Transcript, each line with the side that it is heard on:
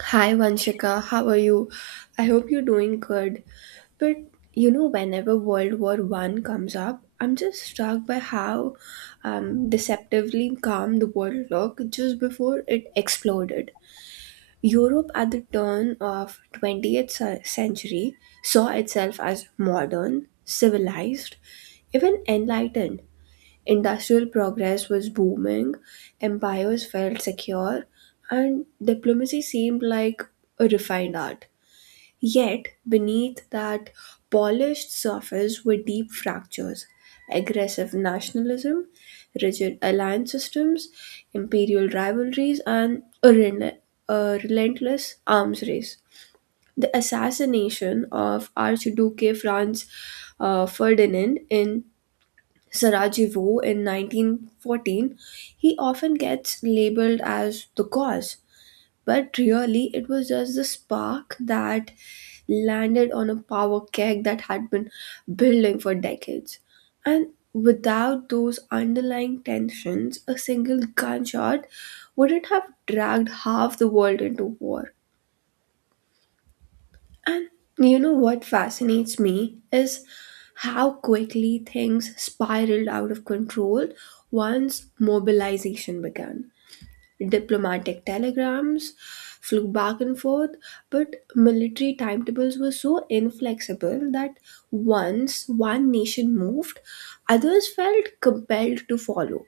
right: Hi Vanshika, how are you? I hope you're doing good. But you know, whenever World War One comes up, I'm just struck by how deceptively calm the world looked just before it exploded. Europe at the turn of 20th century saw itself as modern, civilized, even enlightened. Industrial progress was booming, empires felt secure, and diplomacy seemed like a refined art. Yet, beneath that polished surface were deep fractures, aggressive nationalism, rigid alliance systems, imperial rivalries, and a relentless arms race. The assassination of Archduke Franz Ferdinand in Sarajevo in 1914, he often gets labeled as the cause, but really it was just the spark that landed on a power keg that had been building for decades. And without those underlying tensions, a single gunshot wouldn't have dragged half the world into war. And you know what fascinates me is how quickly things spiraled out of control once mobilization began. Diplomatic telegrams flew back and forth, but military timetables were so inflexible that once one nation moved, others felt compelled to follow.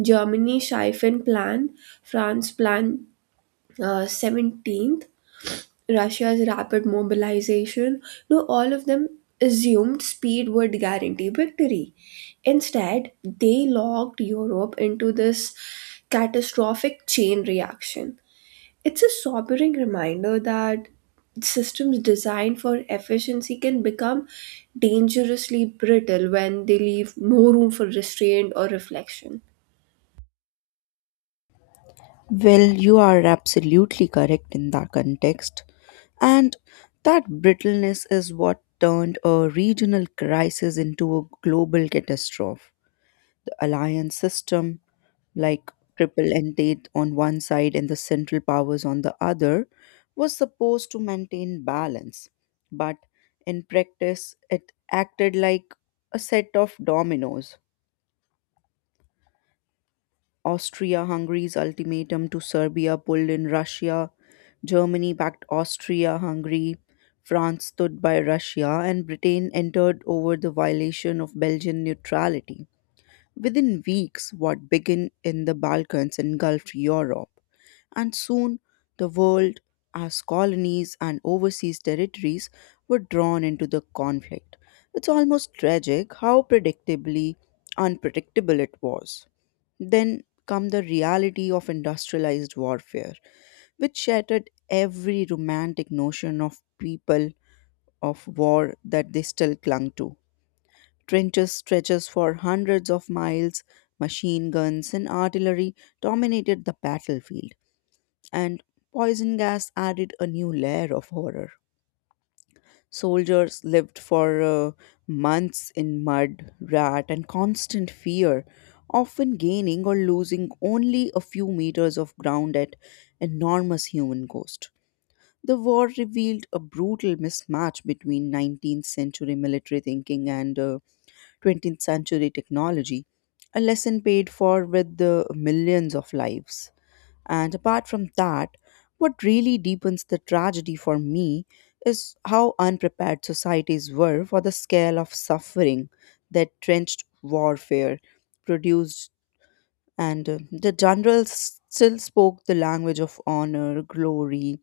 right: Germany Schlieffen Plan, France Plan 17th, Russia's rapid mobilization, no, all of them assumed speed would guarantee victory. Instead, they locked Europe into this catastrophic chain reaction. It's a sobering reminder that systems designed for efficiency can become dangerously brittle when they leave no room for restraint or reflection.
left: Well, you are absolutely correct in that context. And that brittleness is what turned a regional crisis into a global catastrophe. The alliance system, like triple entente on one side and the central powers on the other, was supposed to maintain balance. But in practice, it acted like a set of dominoes. Austria Hungary's ultimatum to Serbia pulled in Russia. Germany backed Austria Hungary. France stood by Russia, and Britain entered over the violation of Belgian neutrality. Within weeks, what began in the Balkans engulfed Europe, and soon the world, as colonies and overseas territories, were drawn into the conflict. It's almost tragic how predictably unpredictable it was. Then come the reality of industrialized warfare, which shattered every romantic notion of people of war that they still clung to. Trenches stretches for hundreds of miles, machine guns and artillery dominated the battlefield, and poison gas added a new layer of horror. Soldiers lived for months in mud, rat, and constant fear, often gaining or losing only a few meters of ground at enormous human cost. The war revealed a brutal mismatch between 19th century military thinking and 20th century technology, a lesson paid for with the millions of lives. And apart from that, what really deepens the tragedy for me is how unprepared societies were for the scale of suffering that trenched warfare produced. And the generals still spoke the language of honor, glory,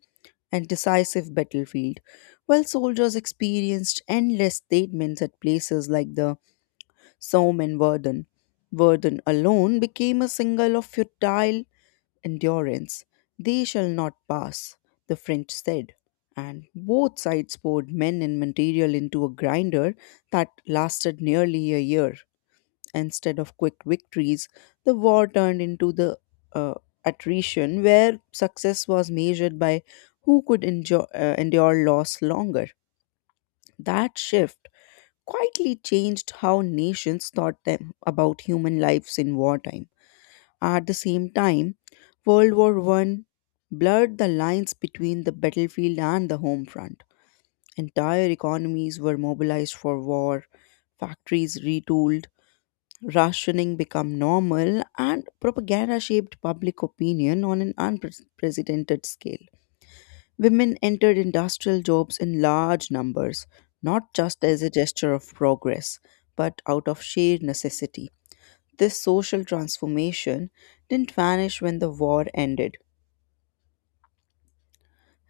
left: and decisive battlefield, while soldiers experienced endless statements at places like the Somme and Verdun. Verdun alone became a symbol of futile endurance. They shall not pass, the French said. And both sides poured men and material into a grinder that lasted nearly a year. Instead of quick victories, the war turned into the uh, attrition where success was measured by who could endure loss longer. That shift quietly changed how nations thought them about human lives in wartime. At the same time, World War One blurred the lines between the battlefield and the home front. Entire economies were mobilized for war, factories retooled, rationing became normal, and propaganda shaped public opinion on an unprecedented scale. Women entered industrial jobs in large numbers, not just as a gesture of progress, but out of sheer necessity. This social transformation didn't vanish when the war ended,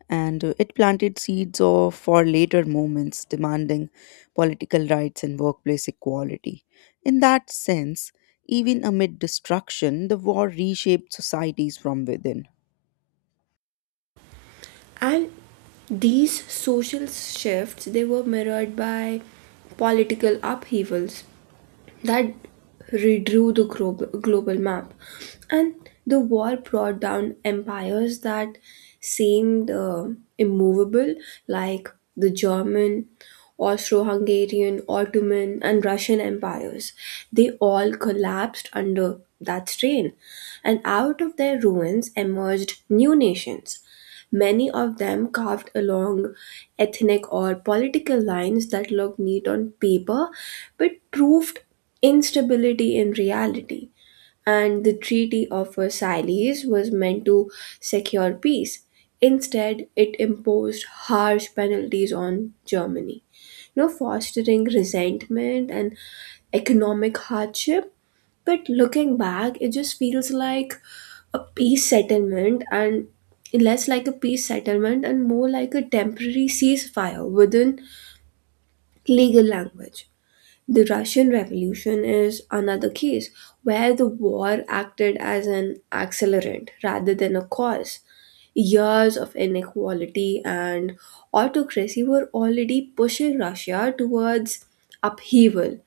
left: and it planted seeds for later movements demanding political rights and workplace equality. In that sense, even amid destruction, the war reshaped societies from within.
right: And these social shifts, they were mirrored by political upheavals that redrew the global map, and the war brought down empires that seemed immovable, like the German, Austro-Hungarian, Ottoman, and Russian empires. They all collapsed under that strain, and out of their ruins emerged new nations, many of them carved along ethnic or political lines that looked neat on paper but proved instability in reality. And the Treaty of Versailles was meant to secure peace. Instead, it imposed harsh penalties on Germany, you know, fostering resentment and economic hardship. But looking back, it just feels like a peace settlement and less like a peace settlement and more like a temporary ceasefire within legal language. The Russian Revolution is another case where the war acted as an accelerant rather than a cause. Years of inequality and autocracy were already pushing Russia towards upheaval,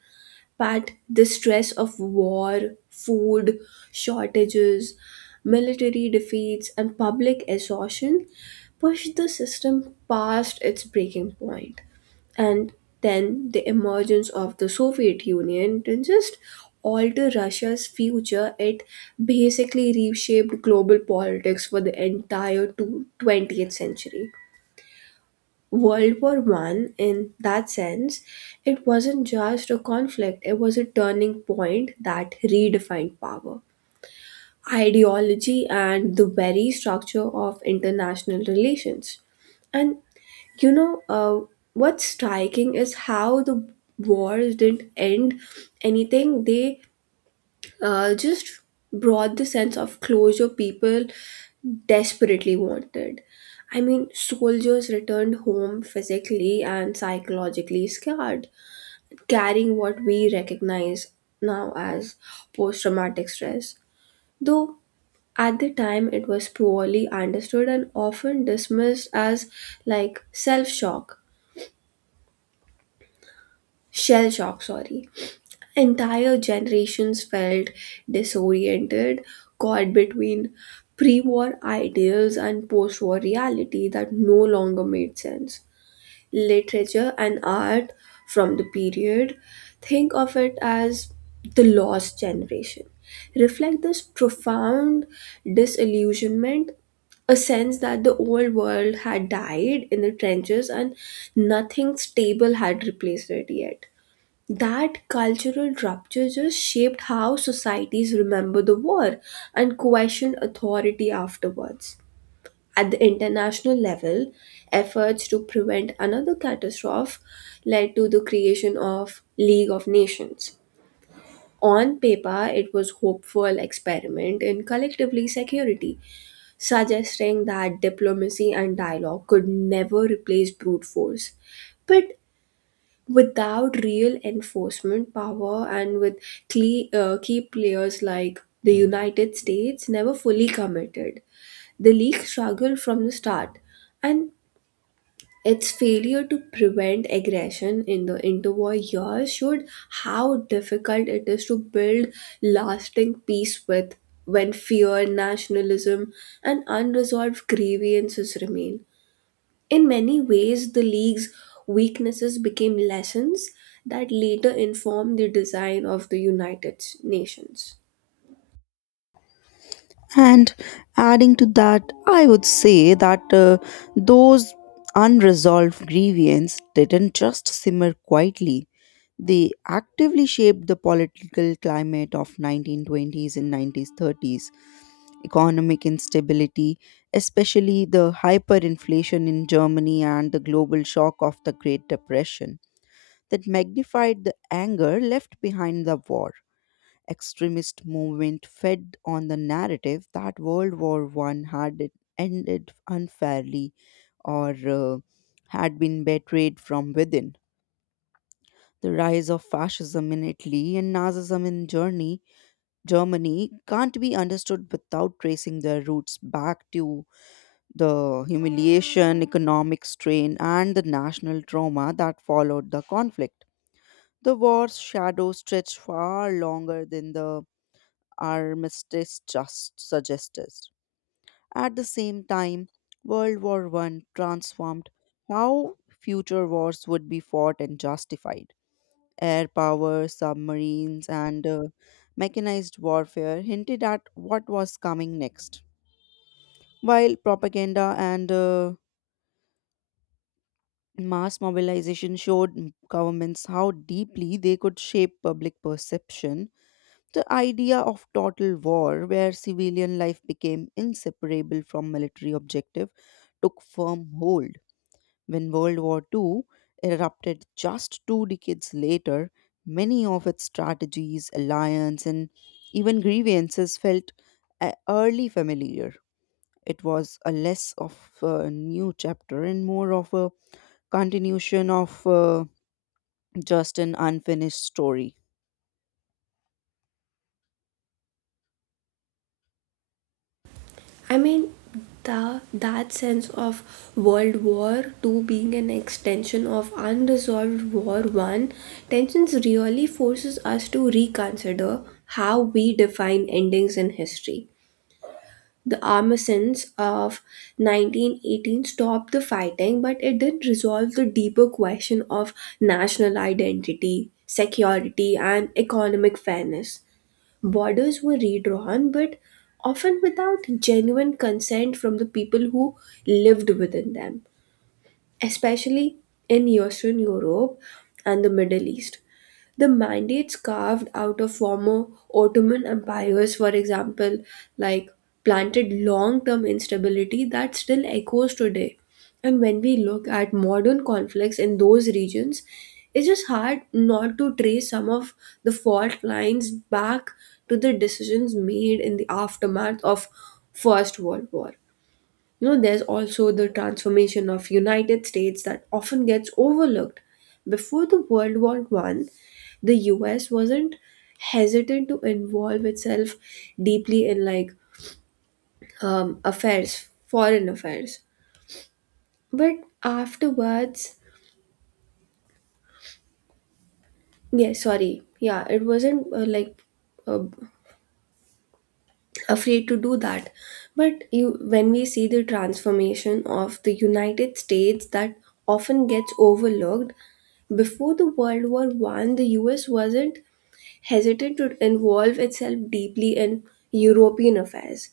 right: but the stress of war, food shortages, military defeats, and public exhaustion pushed the system past its breaking point. And then the emergence of the Soviet Union didn't just alter Russia's future, it basically reshaped global politics for the entire 20th century. World War One, in that sense, it wasn't just a conflict, it was a turning point that redefined power, ideology, and the very structure of international relations. And you know, uh, what's striking is how the wars didn't end anything, they just brought the sense of closure people desperately wanted. I mean, soldiers returned home physically and psychologically scarred, carrying what we recognize now as post traumatic stress. Though at the time it was poorly understood and often dismissed as like self shock, shell shock, sorry. Entire generations felt disoriented, caught between pre war ideals and post war reality that no longer made sense. Literature and art from the period, think of it as the lost generation, reflect this profound disillusionment, a sense that the old world had died in the trenches and nothing stable had replaced it yet. That cultural rupture just shaped how societies remember the war and question authority afterwards. At the international level, efforts to prevent another catastrophe led to the creation of League of Nations. On paper, it was hopeful experiment in collectively security, suggesting that diplomacy and dialogue could never replace brute force. But without real enforcement power and with key players like the United States never fully committed, the league struggled from the start, and its failure to prevent aggression in the interwar years showed how difficult it is to build lasting peace with when fear, nationalism, and unresolved grievances remain. In many ways, the league's weaknesses became lessons that later informed the design of the United Nations.
left: And adding to that, I would say that those unresolved grievances didn't just simmer quietly. They actively shaped the political climate of 1920s and 1930s. Economic instability, especially the hyperinflation in Germany and the global shock of the Great Depression, that magnified the anger left behind the war. Extremist movement fed on the narrative that World War One had ended unfairly or had been betrayed from within. The rise of fascism in Italy and Nazism in Germany, Germany can't be understood without tracing their roots back to the humiliation, economic strain, and the national trauma that followed the conflict. The war's shadow stretched far longer than the armistice just suggested. At the same time, World War One transformed how future wars would be fought and justified. Air power, submarines, and mechanized warfare hinted at what was coming next, while propaganda and mass mobilization showed governments how deeply they could shape public perception. The idea of total war, where civilian life became inseparable from military objective, took firm hold. When World War II erupted just 2 decades later, many of its strategies, alliances, and even grievances felt early familiar. It was a less of a new chapter and more of a continuation of just an unfinished story.
right: I mean, that sense of World War Two being an extension of unresolved War One tensions really forces us to reconsider how we define endings in history. The armistice of 1918 stopped the fighting, but it didn't resolve the deeper question of national identity, security, and economic fairness. Borders were redrawn, but often without genuine consent from the people who lived within them, especially in Eastern Europe and the Middle East. The mandates carved out of former Ottoman empires, for example, like planted long term instability that still echoes today. And when we look at modern conflicts in those regions, it's just hard not to trace some of the fault lines back to the decisions made in the aftermath of First World War. You know, there's also the transformation of United States that often gets overlooked. Before the World War One, the US wasn't hesitant to involve itself deeply in like affairs, foreign affairs. But afterwards, yeah, sorry, yeah, it wasn't like uh, afraid to do that, but you when we see the transformation of the united states that often gets overlooked before the world war 1, the us wasn't hesitant to involve itself deeply in european affairs,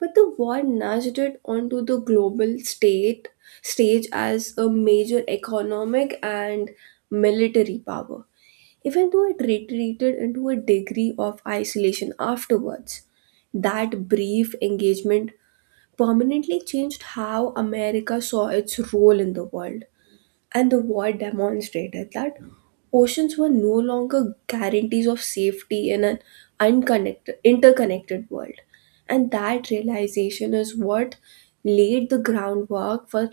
right: but the war nudged it onto the global state stage as a major economic and military power, even though it retreated into a degree of isolation afterwards. That brief engagement permanently changed how America saw its role in the world, and the war demonstrated that oceans were no longer guarantees of safety in an unconnected, interconnected world. And that realization is what laid the groundwork for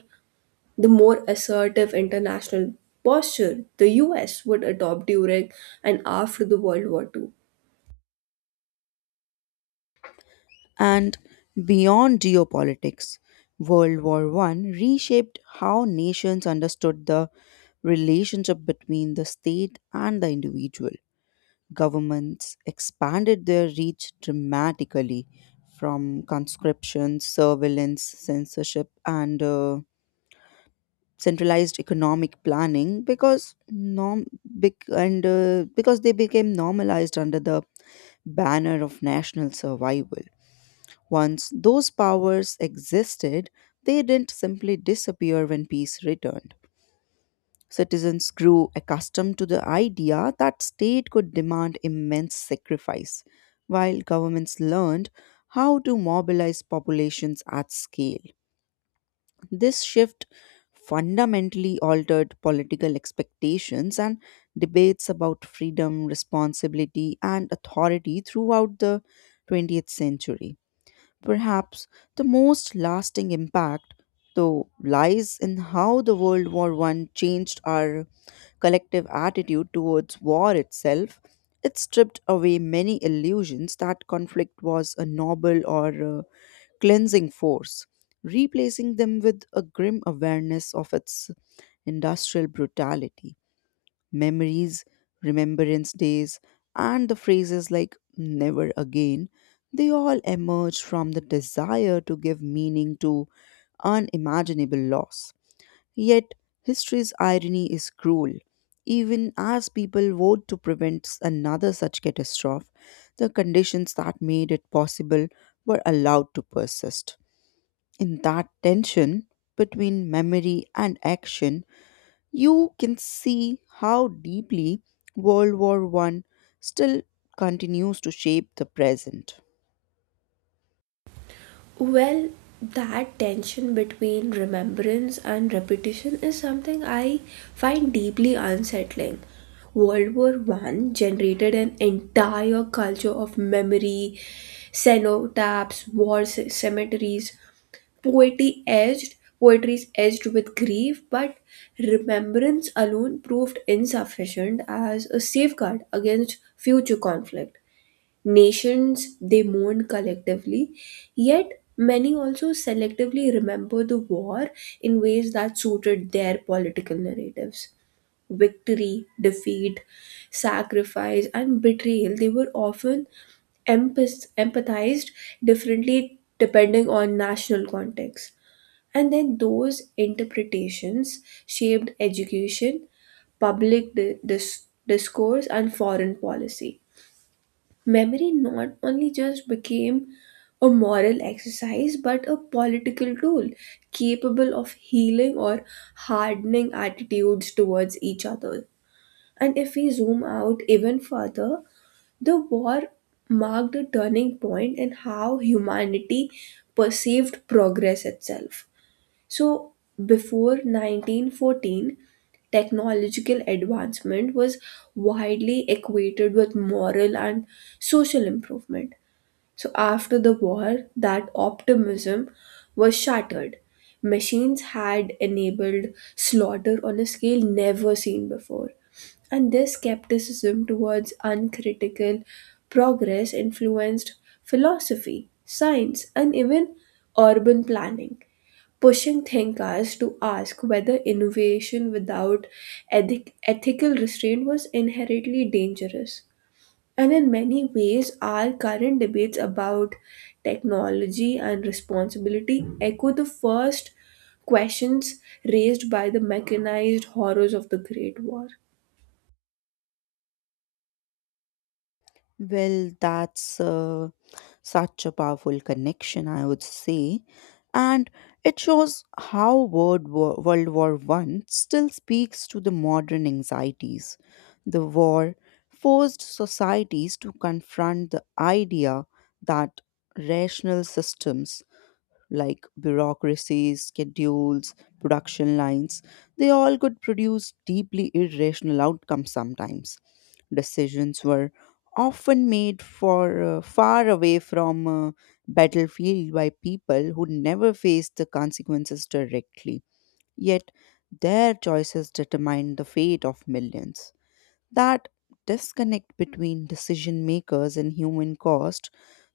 right: the more assertive international posture the US would adopt during and after the World War II.
left: And beyond geopolitics, World War One reshaped how nations understood the relationship between the state and the individual. Governments expanded their reach dramatically from conscription, surveillance, censorship, and centralized economic planning, because they became normalized under the banner of national survival. Once those powers existed, they didn't simply disappear when peace returned. Citizens grew accustomed to the idea that state could demand immense sacrifice, while governments learned how to mobilize populations at scale. This shift fundamentally altered political expectations and debates about freedom, responsibility, and authority throughout the 20th century. Perhaps the most lasting impact, though, lies in how the World War One changed our collective attitude towards war itself. It stripped away many illusions that conflict was a noble or cleansing force, replacing them with a grim awareness of its industrial brutality. Memories, remembrance days, and the phrases like never again, they all emerged from the desire to give meaning to unimaginable loss. Yet, history's irony is cruel. Even as people vote to prevent another such catastrophe, the conditions that made it possible were allowed to persist. In that tension between memory and action, you can see how deeply World War One still continues to shape the present.
right: Well, that tension between remembrance and repetition is something I find deeply unsettling. World War One generated an entire culture of memory, cenotaphs, war cemeteries, Poetry edged, poetry is edged with grief, but remembrance alone proved insufficient as a safeguard against future conflict. Nations, they mourn collectively, yet many also selectively remember the war in ways that suited their political narratives. Victory, defeat, sacrifice, and betrayal, they were often empathized differently depending on national context, and then those interpretations shaped education, public discourse, and foreign policy. Memory not only just became a moral exercise but a political tool capable of healing or hardening attitudes towards each other. And if we zoom out even further, the war marked a turning point in how humanity perceived progress itself. So, before 1914, technological advancement was widely equated with moral and social improvement. So, after the war, that optimism was shattered. Machines had enabled slaughter on a scale never seen before. And this skepticism towards uncritical progress influenced philosophy, science, and even urban planning, pushing thinkers to ask whether innovation without ethical restraint was inherently dangerous. And in many ways, our current debates about technology and responsibility echo the first questions raised by the mechanized horrors of the Great War.
left: Well, that's such a powerful connection, I would say. And it shows how World War One still speaks to the modern anxieties. The war forced societies to confront the idea that rational systems like bureaucracies, schedules, production lines. They all could produce deeply irrational outcomes sometimes. Decisions were often made for far away from battlefield by people who never faced the consequences directly. Yet their choices determined the fate of millions. That disconnect between decision makers and human cost,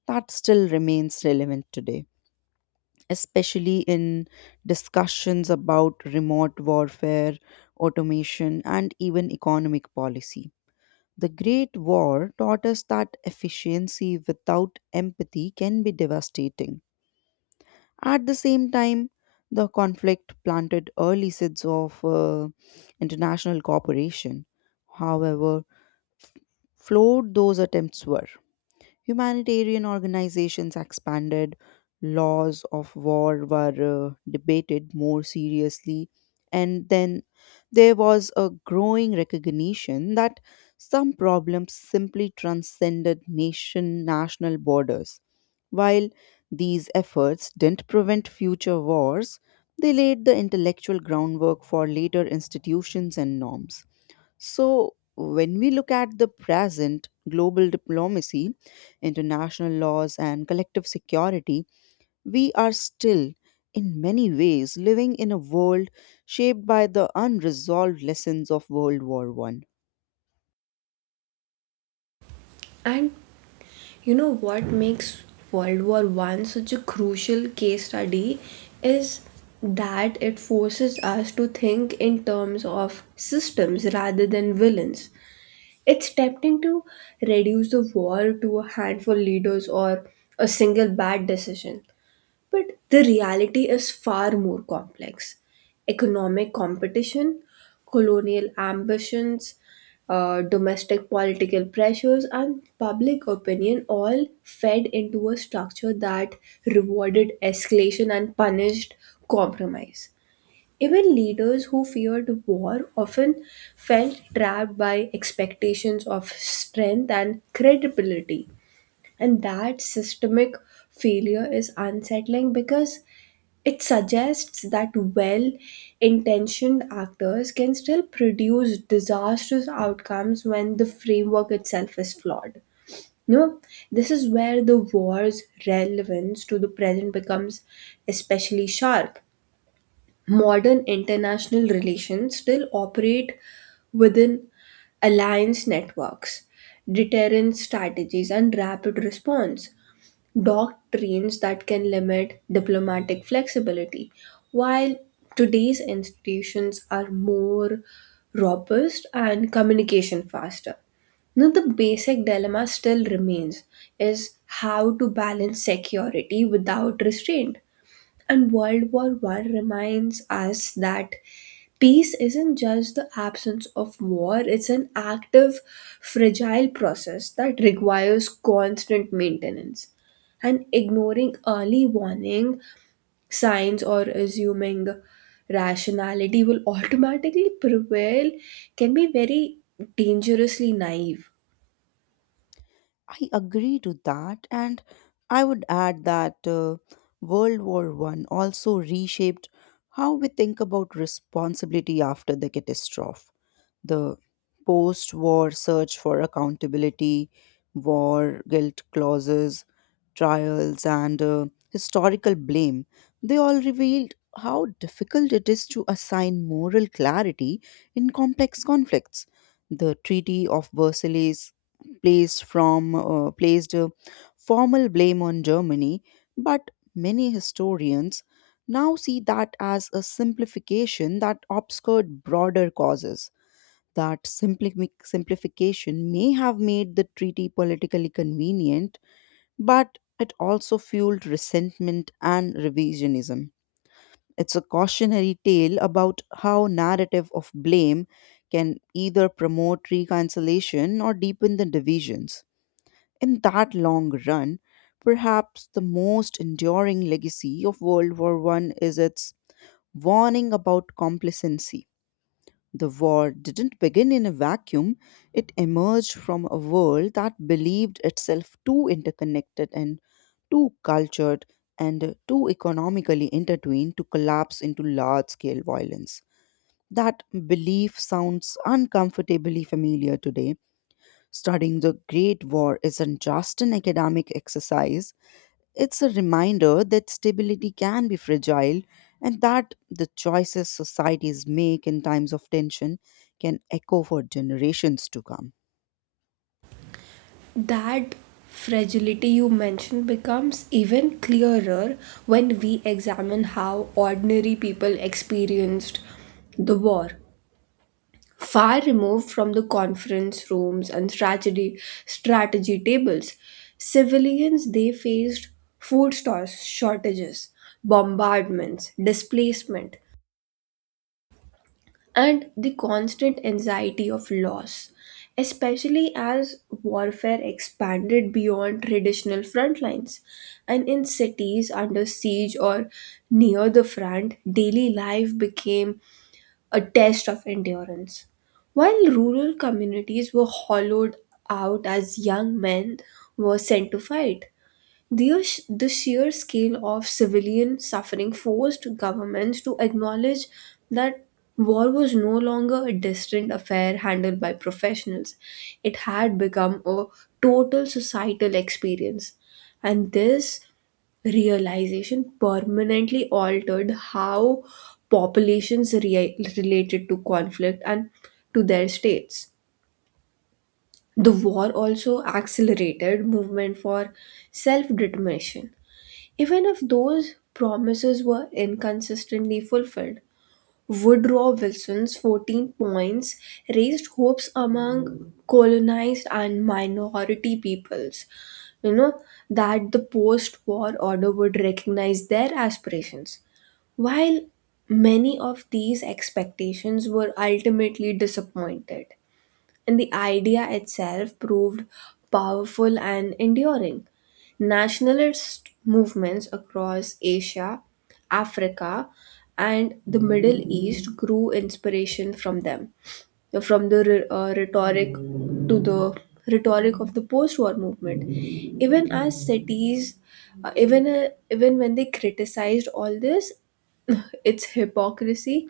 left: that still remains relevant today, especially in discussions about remote warfare, automation, and even economic policy. The Great War taught us that efficiency without empathy can be devastating. At the same time, the conflict planted early seeds of international cooperation. However f- flawed those attempts were, humanitarian organizations expanded, laws of war were debated more seriously, and then there was a growing recognition that some problems simply transcended national borders. While these efforts didn't prevent future wars, they laid the intellectual groundwork for later institutions and norms. So, when we look at the present global diplomacy, international laws, and collective security, we are still, in many ways, living in a world shaped by the unresolved lessons of World War One.
right: And you know what makes World War One such a crucial case study is that it forces us to think in terms of systems rather than villains. It's tempting to reduce the war to a handful leaders or a single bad decision. But the reality is far more complex. Economic competition, colonial ambitions, domestic political pressures, and public opinion all fed into a structure that rewarded escalation and punished compromise. Even leaders who feared war often felt trapped by expectations of strength and credibility. And that systemic failure is unsettling because it suggests that well intentioned actors can still produce disastrous outcomes when the framework itself is flawed. No, this is where the war's relevance to the present becomes especially sharp. Modern international relations still operate within alliance networks, deterrence strategies, and rapid response doctrines that can limit diplomatic flexibility. While today's institutions are more robust and communication faster. Now, the basic dilemma still remains is how to balance security without restraint. And World War One reminds us that peace isn't just the absence of war, it's an active, fragile process that requires constant maintenance. And ignoring early warning signs or assuming rationality will automatically prevail can be very dangerously naive.
left: I agree to that, and I would add that World War One also reshaped how we think about responsibility after the catastrophe. The post war search for accountability, war guilt clauses, trials, and historical blame, they all revealed how difficult it is to assign moral clarity in complex conflicts. The Treaty of Versailles placed formal blame on Germany, but many historians now see that as a simplification that obscured broader causes. That simplification may have made the treaty politically convenient, but it also fueled resentment and revisionism. It's a cautionary tale about how narrative of blame can either promote reconciliation or deepen the divisions. In that long run, perhaps the most enduring legacy of World War One is its warning about complacency. The war didn't begin in a vacuum, it emerged from a world that believed itself too interconnected and too cultured and too economically intertwined to collapse into large scale violence. That belief sounds uncomfortably familiar today. Studying the Great War isn't just an academic exercise, it's a reminder that stability can be fragile and that the choices societies make in times of tension can echo for generations to come.
right: That fragility you mentioned becomes even clearer when we examine how ordinary people experienced the war. Far removed from the conference rooms and strategy tables, civilians, they faced food stores shortages, bombardments, displacement, and the constant anxiety of loss, especially as warfare expanded beyond traditional front lines. And in cities under siege or near the front, daily life became a test of endurance. While rural communities were hollowed out as young men were sent to fight, the sheer scale of civilian suffering forced governments to acknowledge that war was no longer a distant affair handled by professionals. It had become a total societal experience. And this realization permanently altered how populations related to conflict and to their states. The war also accelerated movement for self determination, even if those promises were inconsistently fulfilled. Woodrow Wilson's 14 points raised hopes among colonized and minority peoples, you know, that the post war order would recognize their aspirations. While many of these expectations were ultimately disappointed, and the idea itself proved powerful and enduring. Nationalist movements across Asia, Africa, and the Middle East grew inspiration from them, from the rhetoric to the rhetoric of the post-war movement. Even as cities, even when they criticized all this, its hypocrisy,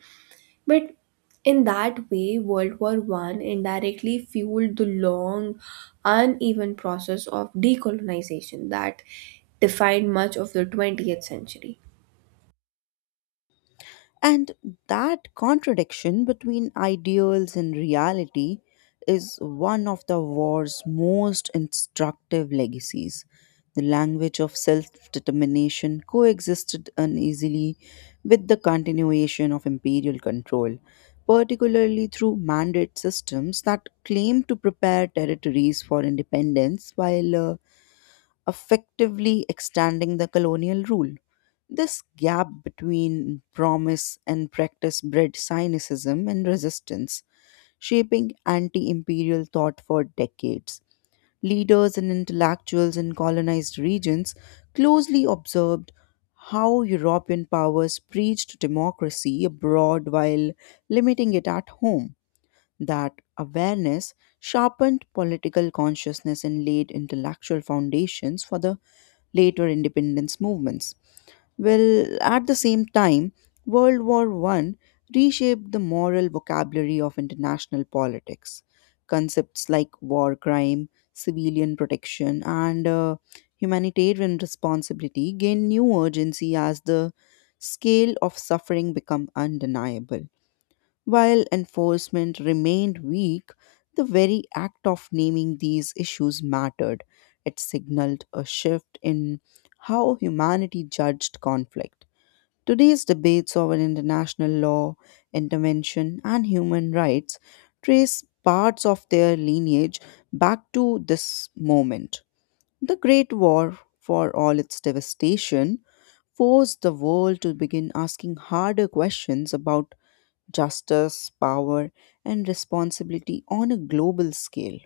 right: but in that way, World War One indirectly fueled the long, uneven process of decolonization that defined much of the 20th century.
left: And that contradiction between ideals and reality is one of the war's most instructive legacies. The language of self determination coexisted uneasily with the continuation of imperial control, particularly through mandate systems that claimed to prepare territories for independence while effectively extending the colonial rule. This gap between promise and practice bred cynicism and resistance, shaping anti imperial thought for decades. Leaders and intellectuals in colonized regions closely observed how European powers preached democracy abroad while limiting it at home. That awareness sharpened political consciousness and laid intellectual foundations for the later independence movements. Well, at the same time, World War One reshaped the moral vocabulary of international politics. Concepts like war crime, civilian protection, and humanitarian responsibility gained new urgency as the scale of suffering became undeniable. While enforcement remained weak, the very act of naming these issues mattered. It signaled a shift in how humanity judged conflict. Today's debates over international law, intervention, and human rights trace parts of their lineage back to this moment. The Great War, for all its devastation, forced the world to begin asking harder questions about justice, power, and responsibility on a global scale.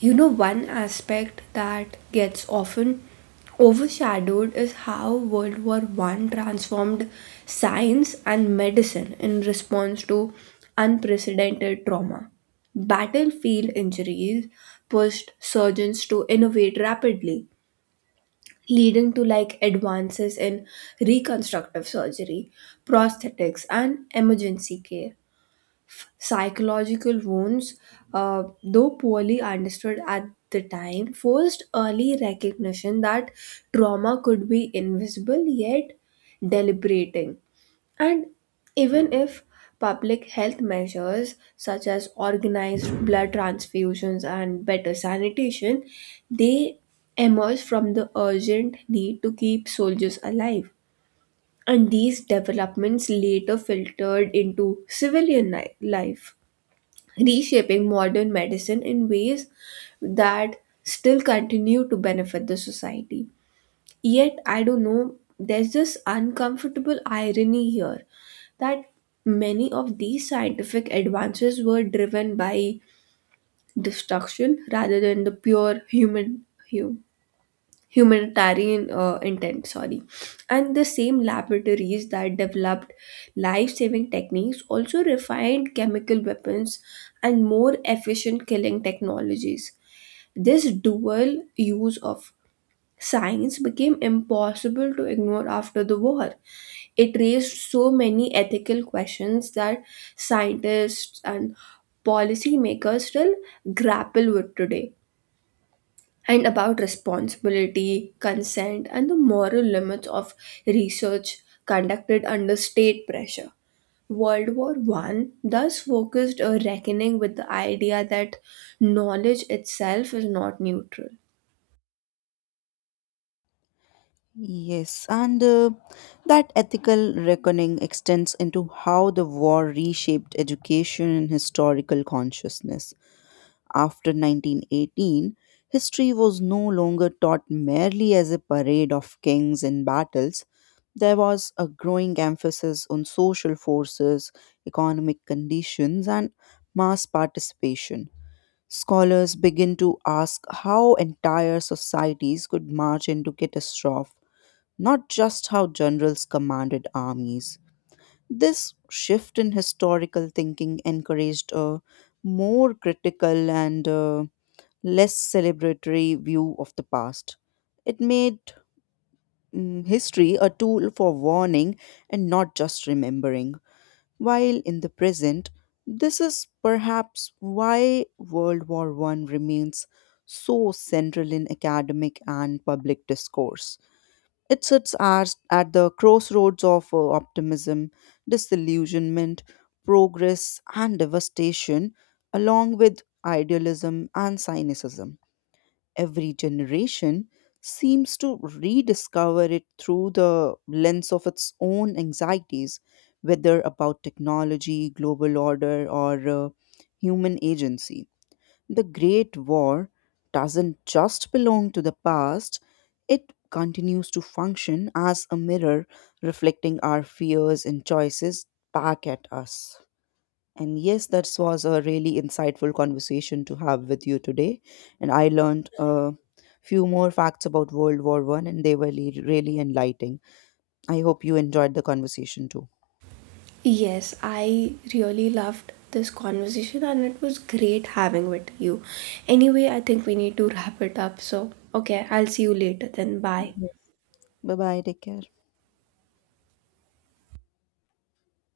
right: You know, one aspect that gets often overshadowed is how World War One transformed science and medicine in response to unprecedented trauma. Battlefield injuries pushed surgeons to innovate rapidly, leading to like advances in reconstructive surgery, prosthetics, and emergency care. Psychological wounds, though poorly understood at the time, forced early recognition that trauma could be invisible yet deliberating. And even if public health measures such as organized blood transfusions and better sanitation, they emerge from the urgent need to keep soldiers alive. And these developments later filtered into civilian life, reshaping modern medicine in ways that still continue to benefit the society. Yet, I don't know, there's this uncomfortable irony here that many of these scientific advances were driven by destruction rather than the pure human hu- humanitarian intent, sorry, and the same laboratories that developed life-saving techniques also refined chemical weapons and more efficient killing technologies. This dual use of science became impossible to ignore after the war. It raised so many ethical questions that scientists and policymakers still grapple with today, and about responsibility, consent, and the moral limits of research conducted under state pressure. World War One thus focused a reckoning with the idea that knowledge itself is not neutral.
left: Yes, and that ethical reckoning extends into how the war reshaped education and historical consciousness. After 1918, history was no longer taught merely as a parade of kings and battles. There was a growing emphasis on social forces, economic conditions, and mass participation. Scholars begin to ask how entire societies could march into catastrophe, not just how generals commanded armies. This shift in historical thinking encouraged a more critical and less celebratory view of the past. It made history a tool for warning and not just remembering. While in the present, this is perhaps why World War One remains so central in academic and public discourse. It sits as at the crossroads of optimism, disillusionment, progress, and devastation, along with idealism and cynicism. Every generation seems to rediscover it through the lens of its own anxieties, whether about technology, global order, or human agency. The Great War doesn't just belong to the past, it continues to function as a mirror reflecting our fears and choices back at us. And yes, that was a really insightful conversation to have with you today. And I learned a few more facts about World War One, and they were really enlightening. I hope you enjoyed the conversation too.
right: Yes, I really loved this conversation and it was great having with you. Anyway, I think we need to wrap it up. So, okay, I'll see you later then. Bye.
left: Yes. Bye bye. Take care.